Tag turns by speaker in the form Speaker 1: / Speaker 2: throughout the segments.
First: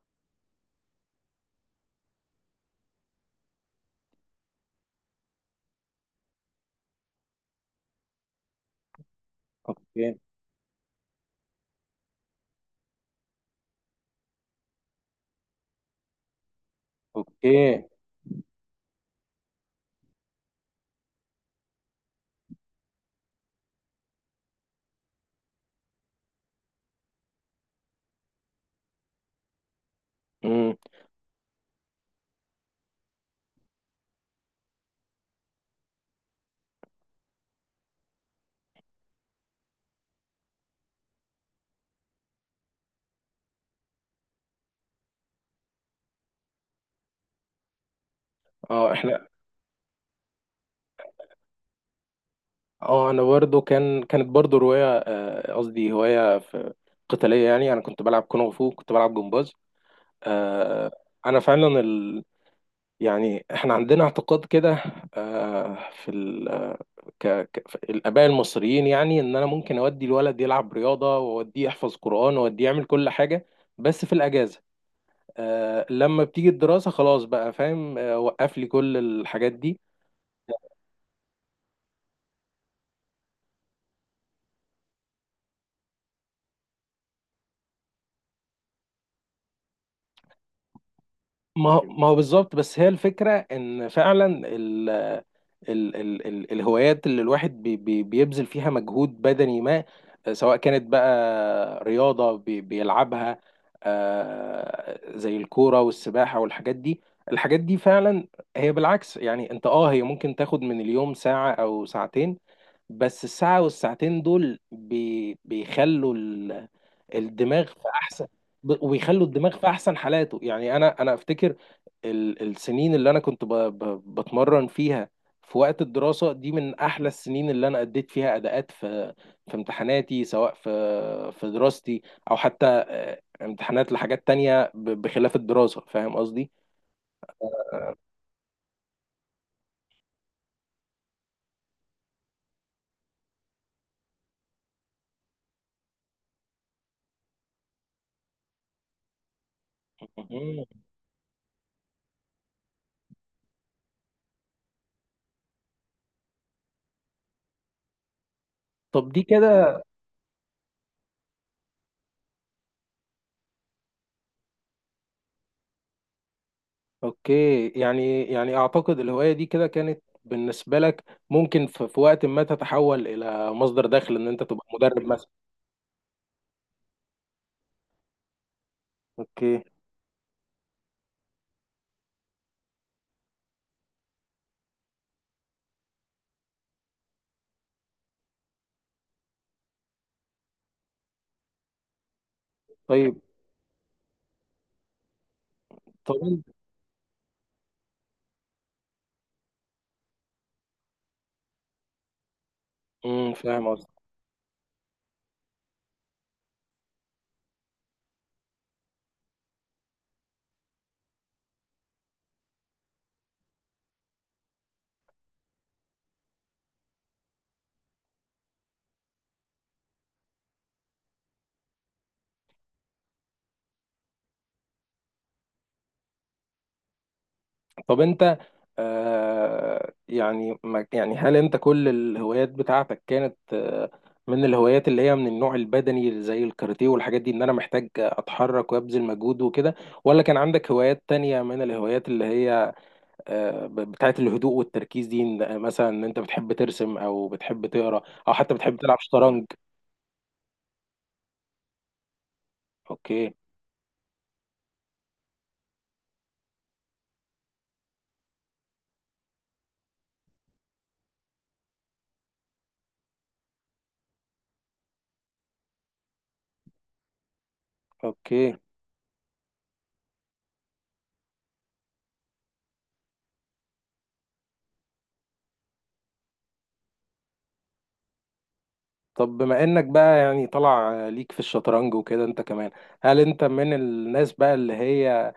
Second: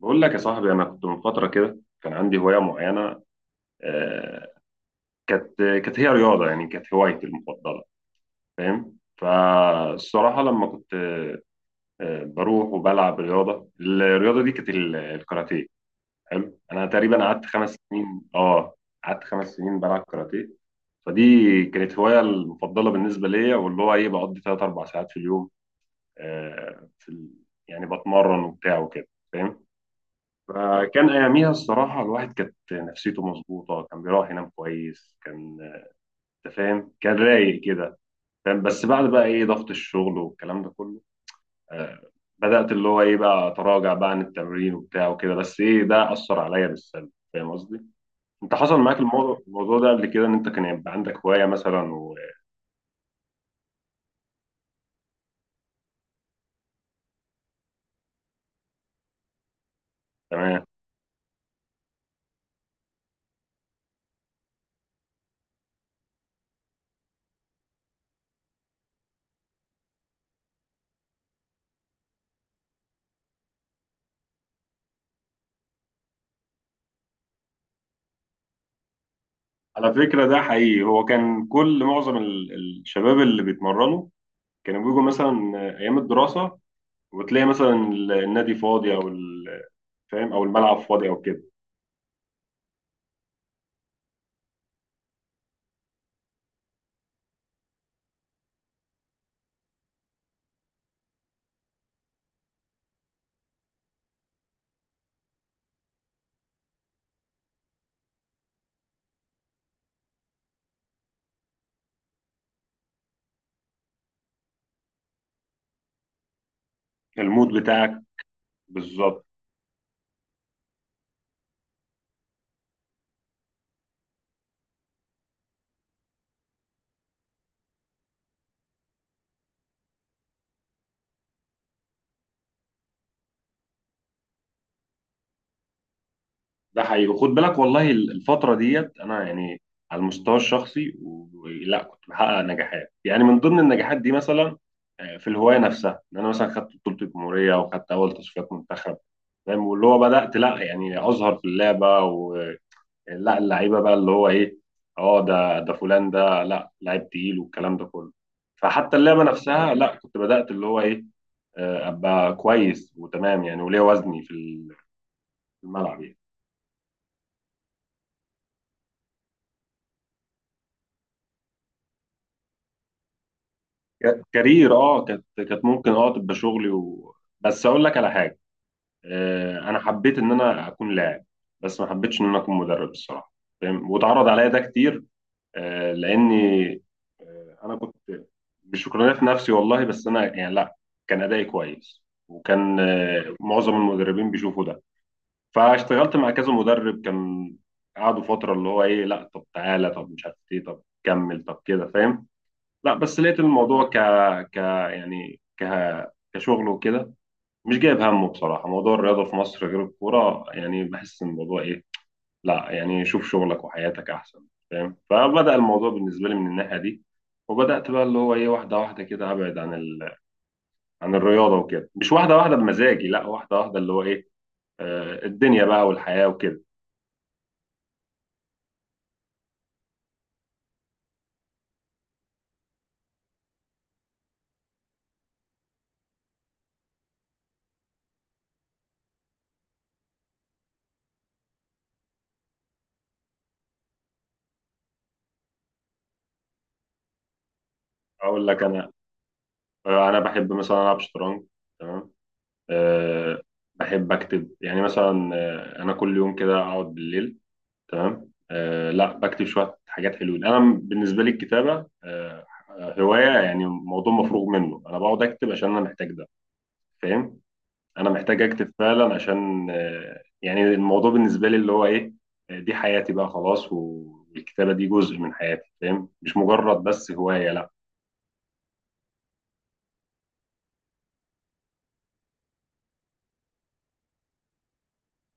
Speaker 1: بقول لك يا صاحبي، انا كنت من فتره كده كان عندي هوايه معينه. آه، كانت هي رياضه، يعني كانت هوايتي المفضله. فاهم؟
Speaker 2: اوكي،
Speaker 1: فالصراحه لما كنت بروح وبلعب رياضه، الرياضه دي كانت الكاراتيه. حلو. انا تقريبا قعدت خمس
Speaker 2: اوكي.
Speaker 1: سنين قعدت خمس سنين بلعب كاراتيه. فدي كانت هوايه المفضله بالنسبه ليا، واللي هو ايه، بقضي 3 4 ساعات في اليوم، آه، في ال- يعني بتمرن وبتاع وكده. فاهم؟
Speaker 2: امم
Speaker 1: فكان اياميها الصراحه الواحد كانت نفسيته مظبوطه، كان بيروح ينام كويس، كان انت فاهم كان رايق كده. فاهم؟ بس بعد بقى ايه ضغط الشغل والكلام ده كله، آه بدات اللي هو ايه بقى اتراجع بقى عن التمرين وبتاع وكده. بس ايه، ده اثر عليا بالسلب. فاهم قصدي؟ انت حصل
Speaker 2: اه
Speaker 1: معاك
Speaker 2: احنا،
Speaker 1: الموضوع ده قبل كده، ان انت كان يبقى عندك هوايه مثلا؟
Speaker 2: اه انا برضو كانت برضو رواية، قصدي هواية في قتالية. يعني انا كنت بلعب كونغ فو، كنت بلعب جمباز.
Speaker 1: وتمام.
Speaker 2: آه، انا فعلا يعني احنا عندنا اعتقاد كده، آه، في ال... ك... ك... في الآباء المصريين. يعني إن أنا ممكن أودي الولد يلعب رياضة، وأوديه يحفظ قرآن، وأوديه يعمل كل حاجة، بس في الأجازة. لما بتيجي الدراسة خلاص بقى، فاهم، وقف لي كل الحاجات دي.
Speaker 1: على فكره ده حقيقي، هو كان كل معظم الشباب اللي بيتمرنوا كانوا بيجوا مثلا ايام الدراسه، وتلاقي مثلا النادي فاضي او فاهم، او الملعب فاضي او كده.
Speaker 2: ما هو بالظبط، بس هي الفكرة إن فعلا ال- ال ال ال الهوايات اللي الواحد بي بي بيبذل فيها مجهود بدني ما، سواء كانت بقى رياضة بيلعبها، زي الكورة والسباحة والحاجات دي الحاجات دي فعلا هي بالعكس. يعني انت، هي ممكن تاخد من اليوم ساعة او ساعتين، بس الساعة والساعتين دول بيخلوا
Speaker 1: المود
Speaker 2: الدماغ في
Speaker 1: بتاعك
Speaker 2: احسن،
Speaker 1: بالظبط.
Speaker 2: ويخلوا الدماغ في احسن حالاته. يعني انا افتكر السنين اللي انا كنت بتمرن فيها في وقت الدراسة دي من أحلى السنين اللي أنا أديت فيها أداءات في امتحاناتي، سواء في دراستي، أو حتى امتحانات لحاجات تانية بخلاف الدراسة، فاهم قصدي؟
Speaker 1: ده حقيقي، وخد بالك والله الفتره ديت انا يعني على المستوى الشخصي لا كنت بحقق نجاحات. يعني من ضمن النجاحات دي مثلا في الهوايه نفسها، ان انا مثلا خدت بطوله الجمهوريه وخدت اول تصفيات منتخب. فاهم؟ واللي هو بدات لا
Speaker 2: مهم.
Speaker 1: يعني اظهر في اللعبه. لا اللعيبه بقى اللي هو ايه، اه ده فلان ده لا لعيب تقيل والكلام ده كله. فحتى
Speaker 2: طب
Speaker 1: اللعبه
Speaker 2: دي
Speaker 1: نفسها
Speaker 2: كده.
Speaker 1: لا كنت بدات اللي هو ايه ابقى كويس وتمام. يعني وليا وزني في في الملعب يعني.
Speaker 2: أوكي، يعني أعتقد الهواية دي كده كانت بالنسبة لك ممكن في وقت ما تتحول إلى مصدر دخل، إن أنت تبقى
Speaker 1: كارير،
Speaker 2: مدرب
Speaker 1: اه كانت
Speaker 2: مثلا.
Speaker 1: كانت ممكن اه تبقى شغلي و... بس اقول لك على حاجه.
Speaker 2: أوكي.
Speaker 1: انا حبيت ان انا اكون لاعب، بس ما حبيتش ان انا اكون مدرب الصراحه. فاهم؟ واتعرض عليا ده كتير. آه، لاني آه، انا كنت مش شكرانه في نفسي والله، بس انا يعني لا، كان ادائي كويس وكان
Speaker 2: طيب.
Speaker 1: معظم المدربين بيشوفوا ده.
Speaker 2: طب
Speaker 1: فاشتغلت مع كذا
Speaker 2: أنت-
Speaker 1: مدرب. كان قعدوا فتره اللي هو ايه، لا طب تعالى، طب مش عارف ايه، طب كمل، طب كده فاهم. لا بس
Speaker 2: مم،
Speaker 1: لقيت
Speaker 2: فاهم.
Speaker 1: الموضوع ك ك يعني كشغل وكده. مش جايب همه. بصراحة موضوع الرياضة في مصر غير الكورة، يعني بحس إن الموضوع إيه، لا يعني شوف شغلك وحياتك أحسن. فاهم؟ فبدأ الموضوع بالنسبة لي من الناحية دي. وبدأت بقى اللي هو إيه واحدة واحدة كده أبعد عن عن الرياضة وكده. مش واحدة واحدة بمزاجي، لا واحدة واحدة اللي هو إيه، الدنيا بقى والحياة وكده.
Speaker 2: طب انت، يعني، ما يعني هل انت كل الهوايات بتاعتك كانت من الهوايات اللي هي من النوع البدني زي الكاراتيه والحاجات دي، ان انا محتاج اتحرك وابذل مجهود وكده؟ ولا كان عندك هوايات تانية من الهوايات اللي هي بتاعت الهدوء والتركيز دي، مثلا ان انت بتحب ترسم او بتحب تقرا او
Speaker 1: أقول
Speaker 2: حتى
Speaker 1: لك
Speaker 2: بتحب
Speaker 1: أنا،
Speaker 2: تلعب شطرنج؟
Speaker 1: أنا بحب مثلا ألعب شطرنج. تمام.
Speaker 2: اوكي،
Speaker 1: آه بحب أكتب. يعني مثلا أنا كل يوم كده أقعد بالليل، تمام، لا بكتب شويه حاجات حلوين. انا بالنسبه لي الكتابه هوايه، يعني موضوع مفروغ منه. انا بقعد اكتب عشان انا محتاج ده. فاهم؟ انا محتاج
Speaker 2: اوكي.
Speaker 1: اكتب فعلا، عشان يعني الموضوع بالنسبه لي اللي هو ايه، دي حياتي بقى خلاص، والكتابه دي جزء من حياتي. فاهم؟ مش مجرد بس هوايه.
Speaker 2: طب بما انك بقى يعني طلع ليك في الشطرنج وكده، انت كمان هل انت من الناس بقى اللي هي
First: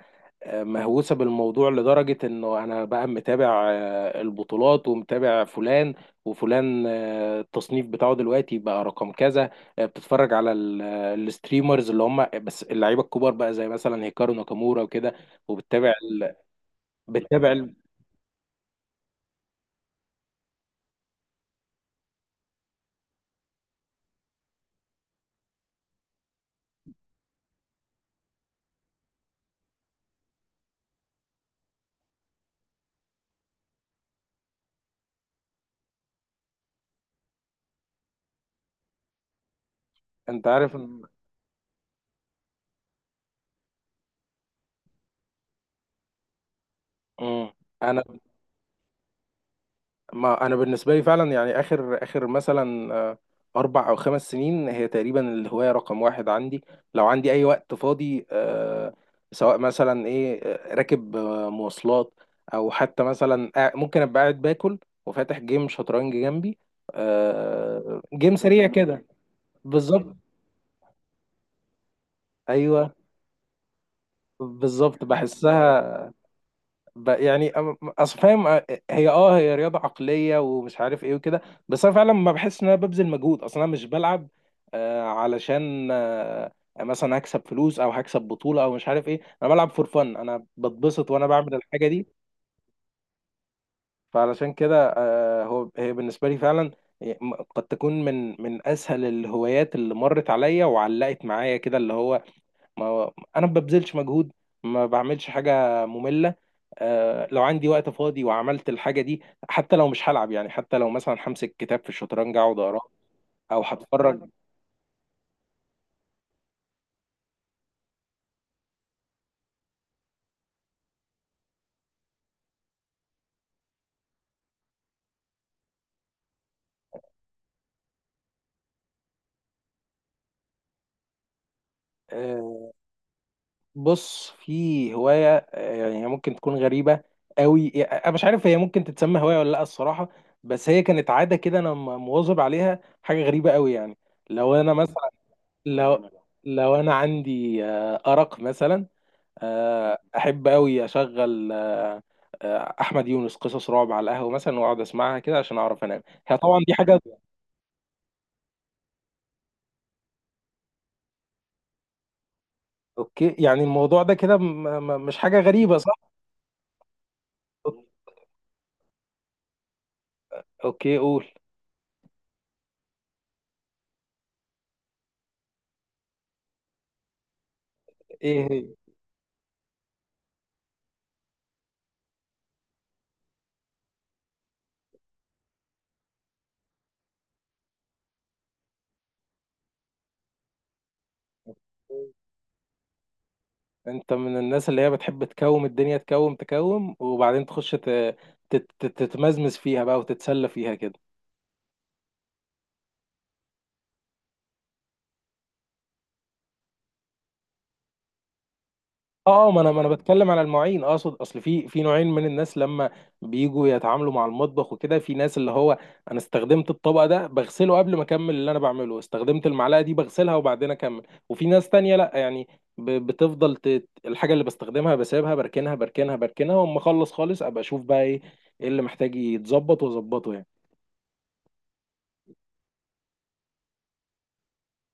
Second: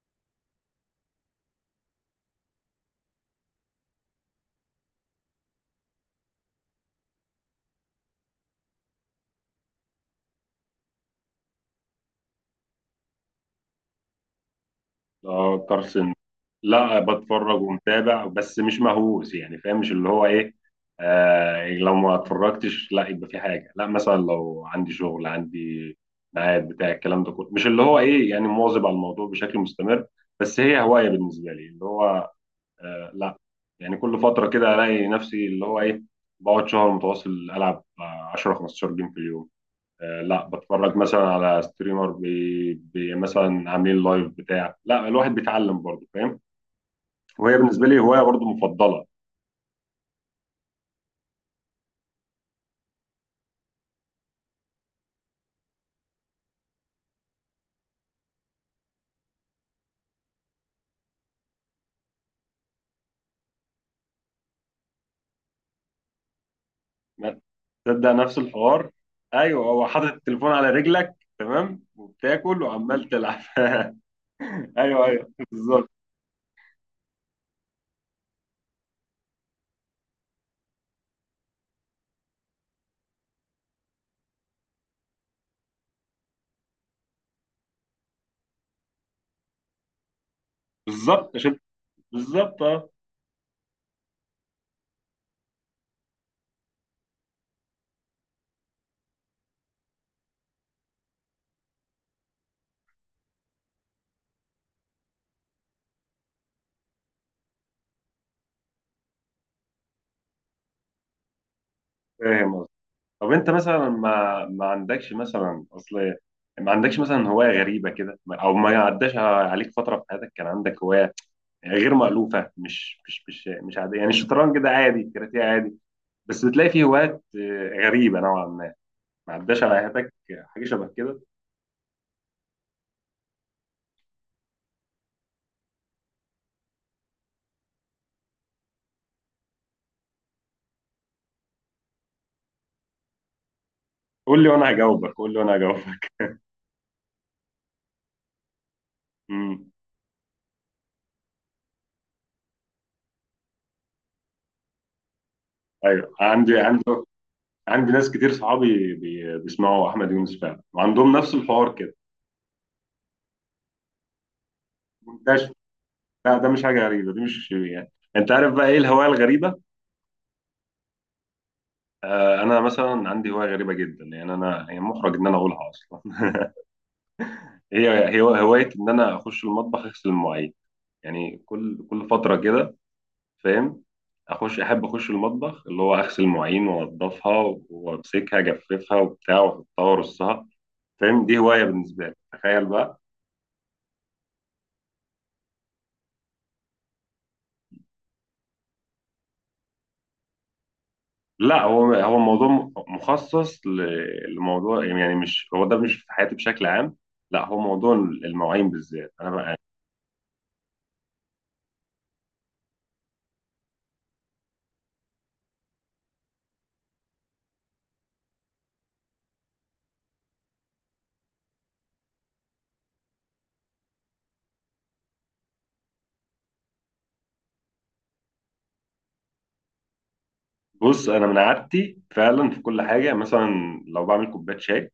Speaker 2: مهووسة بالموضوع لدرجة انه انا بقى متابع البطولات، ومتابع فلان وفلان، التصنيف بتاعه دلوقتي بقى رقم كذا، بتتفرج على الستريمرز اللي هم بس اللعيبة الكبار بقى، زي مثلا هيكارو ناكامورا وكده،
Speaker 1: اه
Speaker 2: وبتتابع
Speaker 1: كارسن.
Speaker 2: ال...
Speaker 1: لا
Speaker 2: بتتابع
Speaker 1: بتفرج
Speaker 2: ال...
Speaker 1: ومتابع، بس مش مهووس. يعني فاهم، مش اللي هو ايه. يعني لو ما اتفرجتش لا يبقى في حاجه. لا مثلا لو عندي شغل، عندي ميعاد بتاع الكلام ده كله. مش اللي هو ايه يعني مواظب على الموضوع بشكل مستمر. بس هي هوايه بالنسبه لي اللي هو لا، يعني كل فتره كده الاقي نفسي اللي هو ايه بقعد شهر متواصل العب 10 15 جيم في اليوم. لا
Speaker 2: انت عارف
Speaker 1: بتفرج مثلا على ستريمر بي بي مثلا عاملين لايف بتاع. لا الواحد بيتعلم برضه. فاهم؟
Speaker 2: مم.
Speaker 1: وهي بالنسبه لي
Speaker 2: انا
Speaker 1: هوايه برضه مفضله.
Speaker 2: ما انا بالنسبه لي فعلا، يعني اخر اخر مثلا 4 او 5 سنين هي تقريبا الهوايه رقم 1 عندي. لو عندي اي وقت فاضي، سواء مثلا ايه، راكب مواصلات، او حتى مثلا ممكن ابقى قاعد باكل وفاتح جيم شطرنج جنبي،
Speaker 1: ما تبدا
Speaker 2: جيم
Speaker 1: نفس
Speaker 2: سريع
Speaker 1: الحوار.
Speaker 2: كده.
Speaker 1: ايوه، هو حاطط
Speaker 2: بالظبط.
Speaker 1: التليفون على رجلك تمام وبتاكل
Speaker 2: ايوه،
Speaker 1: وعمال تلعب
Speaker 2: بالظبط،
Speaker 1: ايوه، ايوه، بالظبط.
Speaker 2: بحسها. يعني، اصل فاهم، هي رياضه عقليه ومش عارف ايه وكده، بس انا فعلا ما بحس ان انا ببذل مجهود اصلا. انا مش بلعب علشان مثلا هكسب فلوس او هكسب بطوله او مش عارف ايه، انا بلعب فور فن، انا بتبسط وانا
Speaker 1: بالظبط
Speaker 2: بعمل
Speaker 1: شفت.
Speaker 2: الحاجه دي.
Speaker 1: بالظبط اه.
Speaker 2: فعلشان كده، هي بالنسبه لي فعلا قد تكون من اسهل الهوايات اللي مرت عليا وعلقت معايا كده، اللي هو ما هو انا ما ببذلش مجهود، ما بعملش حاجه ممله. لو عندي وقت فاضي وعملت الحاجه دي، حتى لو مش هلعب، يعني حتى لو مثلا همسك كتاب في الشطرنج
Speaker 1: فاهم
Speaker 2: اقعد
Speaker 1: قصدي.
Speaker 2: اقراه،
Speaker 1: طب انت
Speaker 2: او
Speaker 1: مثلا
Speaker 2: هتفرج.
Speaker 1: ما عندكش مثلا اصل، ما عندكش مثلا هوايه غريبه كده؟ او ما عداش عليك فتره في حياتك كان عندك هوايه يعني غير مألوفة؟ مش عادية. يعني الشطرنج ده عادي، الكاراتيه عادي، بس بتلاقي فيه هوايات غريبة نوعا ما. ما عداش على حياتك حاجة شبه كده؟
Speaker 2: آه بص، في هوايه، يعني، هي ممكن تكون غريبه قوي، يعني انا مش عارف هي ممكن تتسمى هوايه ولا لا الصراحه، بس هي كانت عاده كده انا مواظب عليها، حاجه غريبه قوي يعني.
Speaker 1: قول لي
Speaker 2: لو
Speaker 1: وانا
Speaker 2: انا مثلا،
Speaker 1: هجاوبك. قول لي وانا هجاوبك.
Speaker 2: لو انا عندي ارق مثلا،
Speaker 1: امم
Speaker 2: آه، احب قوي اشغل احمد يونس قصص رعب على القهوه مثلا، واقعد اسمعها كده عشان اعرف انام.
Speaker 1: ايوه
Speaker 2: هي طبعا دي حاجه.
Speaker 1: عندي ناس كتير صحابي بيسمعوا احمد يونس فعلا، وعندهم نفس الحوار كده
Speaker 2: اوكي، يعني الموضوع ده كده مش حاجه
Speaker 1: منتشر.
Speaker 2: غريبه، صح؟
Speaker 1: لا ده مش حاجة غريبة. دي مش، يعني انت عارف بقى ايه الهواية الغريبة؟
Speaker 2: اوكي، قول.
Speaker 1: انا مثلا عندي هواية غريبة جدا. يعني انا يعني محرج ان انا اقولها اصلا هي
Speaker 2: ايه هي؟
Speaker 1: هواية ان انا اخش المطبخ اغسل المواعين. يعني كل فترة كده، فاهم، اخش، احب اخش المطبخ اللي هو اغسل المواعين وانضفها وامسكها اجففها وبتاع، واحطها وارصها. فاهم؟ دي هواية بالنسبة لي، تخيل بقى.
Speaker 2: انت من الناس اللي هي بتحب تكوم الدنيا تكوم تكوم، وبعدين تخش تتمزمز فيها بقى وتتسلى فيها كده؟
Speaker 1: لا هو الموضوع مخصص لموضوع يعني، مش هو ده مش في حياتي بشكل عام، لا هو موضوع المواعين بالذات انا
Speaker 2: اه، اه.
Speaker 1: بقى.
Speaker 2: ما انا بتكلم على المواعين، اقصد، اصل في نوعين من الناس لما بيجوا يتعاملوا مع المطبخ وكده. في ناس اللي هو انا استخدمت الطبق ده بغسله قبل ما اكمل اللي انا بعمله، استخدمت المعلقه دي بغسلها وبعدين اكمل. وفي ناس تانية لا، يعني بتفضل الحاجه اللي بستخدمها بسيبها، بركنها بركنها بركنها، واما اخلص خالص ابقى اشوف بقى ايه، اللي محتاج يتظبط واظبطه يعني.
Speaker 1: بص، انا من عادتي فعلا في كل حاجة مثلا لو بعمل كوباية شاي،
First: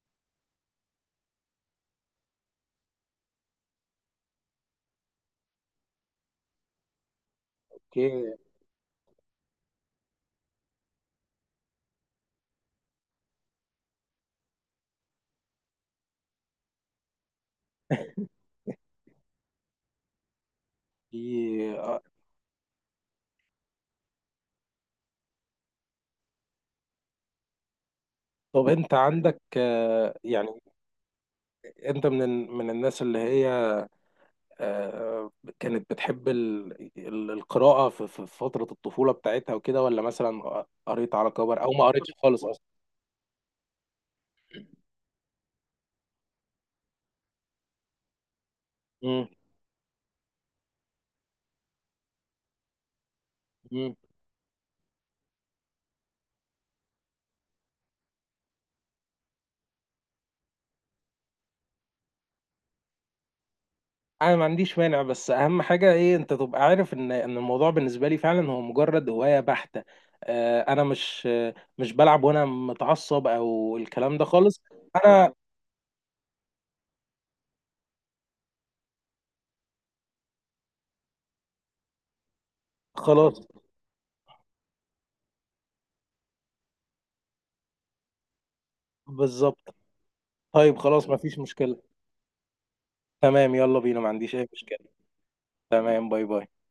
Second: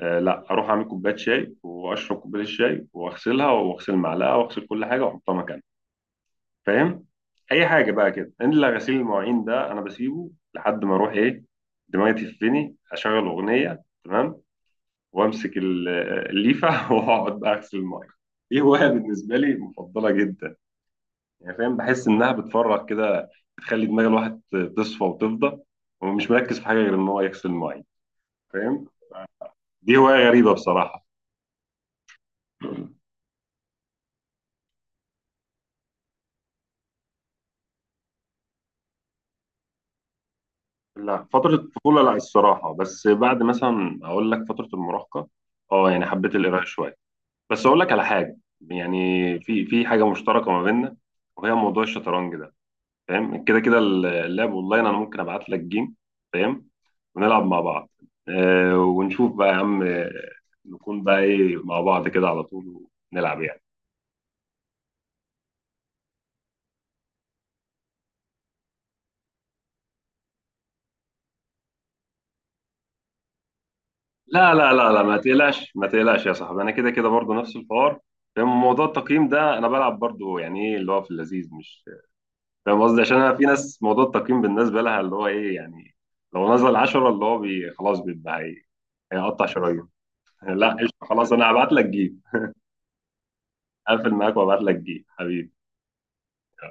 Speaker 1: لا اروح اعمل كوبايه شاي واشرب كوبايه الشاي واغسلها واغسل المعلقه واغسل كل حاجه واحطها مكانها. فاهم؟ اي حاجه
Speaker 2: اوكي.
Speaker 1: بقى كده، الا غسيل المواعين ده انا بسيبه لحد ما اروح ايه، دماغي تفني، اشغل اغنيه تمام، وامسك الليفه واقعد بقى اغسل المواعين. دي هوايه بالنسبه لي مفضله جدا.
Speaker 2: في
Speaker 1: يعني فاهم،
Speaker 2: آه،
Speaker 1: بحس انها بتفرغ كده، بتخلي دماغ الواحد تصفى وتفضى، ومش مركز في حاجه غير ان هو يغسل المواعين.
Speaker 2: طب
Speaker 1: فاهم؟
Speaker 2: انت عندك،
Speaker 1: دي هوايه
Speaker 2: يعني
Speaker 1: غريبه بصراحه.
Speaker 2: انت من من الناس اللي هي آه، كانت بتحب القراءة في فترة الطفولة بتاعتها وكده، ولا مثلا قريت
Speaker 1: لا
Speaker 2: على
Speaker 1: فترة
Speaker 2: كبر أو ما
Speaker 1: الطفولة لا
Speaker 2: قريتش خالص أصلا؟
Speaker 1: الصراحة. بس بعد مثلا أقول لك فترة المراهقة، أه يعني حبيت القراءة شوية. بس أقول لك على حاجة،
Speaker 2: مم.
Speaker 1: يعني في حاجة مشتركة ما بيننا، وهي موضوع الشطرنج ده. فاهم؟ كده كده
Speaker 2: مم.
Speaker 1: اللعب أونلاين. أنا ممكن أبعت لك جيم، فاهم، ونلعب مع بعض. أه ونشوف بقى يا عم، نكون بقى إيه مع بعض كده على طول ونلعب يعني.
Speaker 2: أنا ما عنديش مانع، بس أهم حاجة إيه، أنت تبقى عارف إن الموضوع بالنسبة لي فعلا هو مجرد هواية بحتة. أنا مش بلعب وأنا متعصب أو الكلام ده
Speaker 1: لا
Speaker 2: خالص.
Speaker 1: لا لا لا، ما
Speaker 2: أنا
Speaker 1: تقلقش ما تقلقش يا صاحبي. أنا كده كده برضه نفس الحوار. فاهم؟ موضوع التقييم ده أنا بلعب برضه، يعني إيه اللي هو في اللذيذ مش، فاهم قصدي؟ عشان انا
Speaker 2: خلاص.
Speaker 1: في ناس موضوع التقييم بالنسبه لها اللي هو ايه، يعني لو نزل 10 اللي هو بي خلاص بيبقى هي- هيقطع
Speaker 2: بالظبط.
Speaker 1: شرايين. لا
Speaker 2: طيب،
Speaker 1: قشطه،
Speaker 2: خلاص،
Speaker 1: خلاص
Speaker 2: مفيش
Speaker 1: انا هبعت
Speaker 2: مشكلة.
Speaker 1: لك جيب.
Speaker 2: تمام، يلا بينا، ما
Speaker 1: اقفل
Speaker 2: عنديش
Speaker 1: معاك
Speaker 2: أي
Speaker 1: وابعت لك
Speaker 2: مشكلة.
Speaker 1: جيب حبيبي.
Speaker 2: تمام. باي، باي.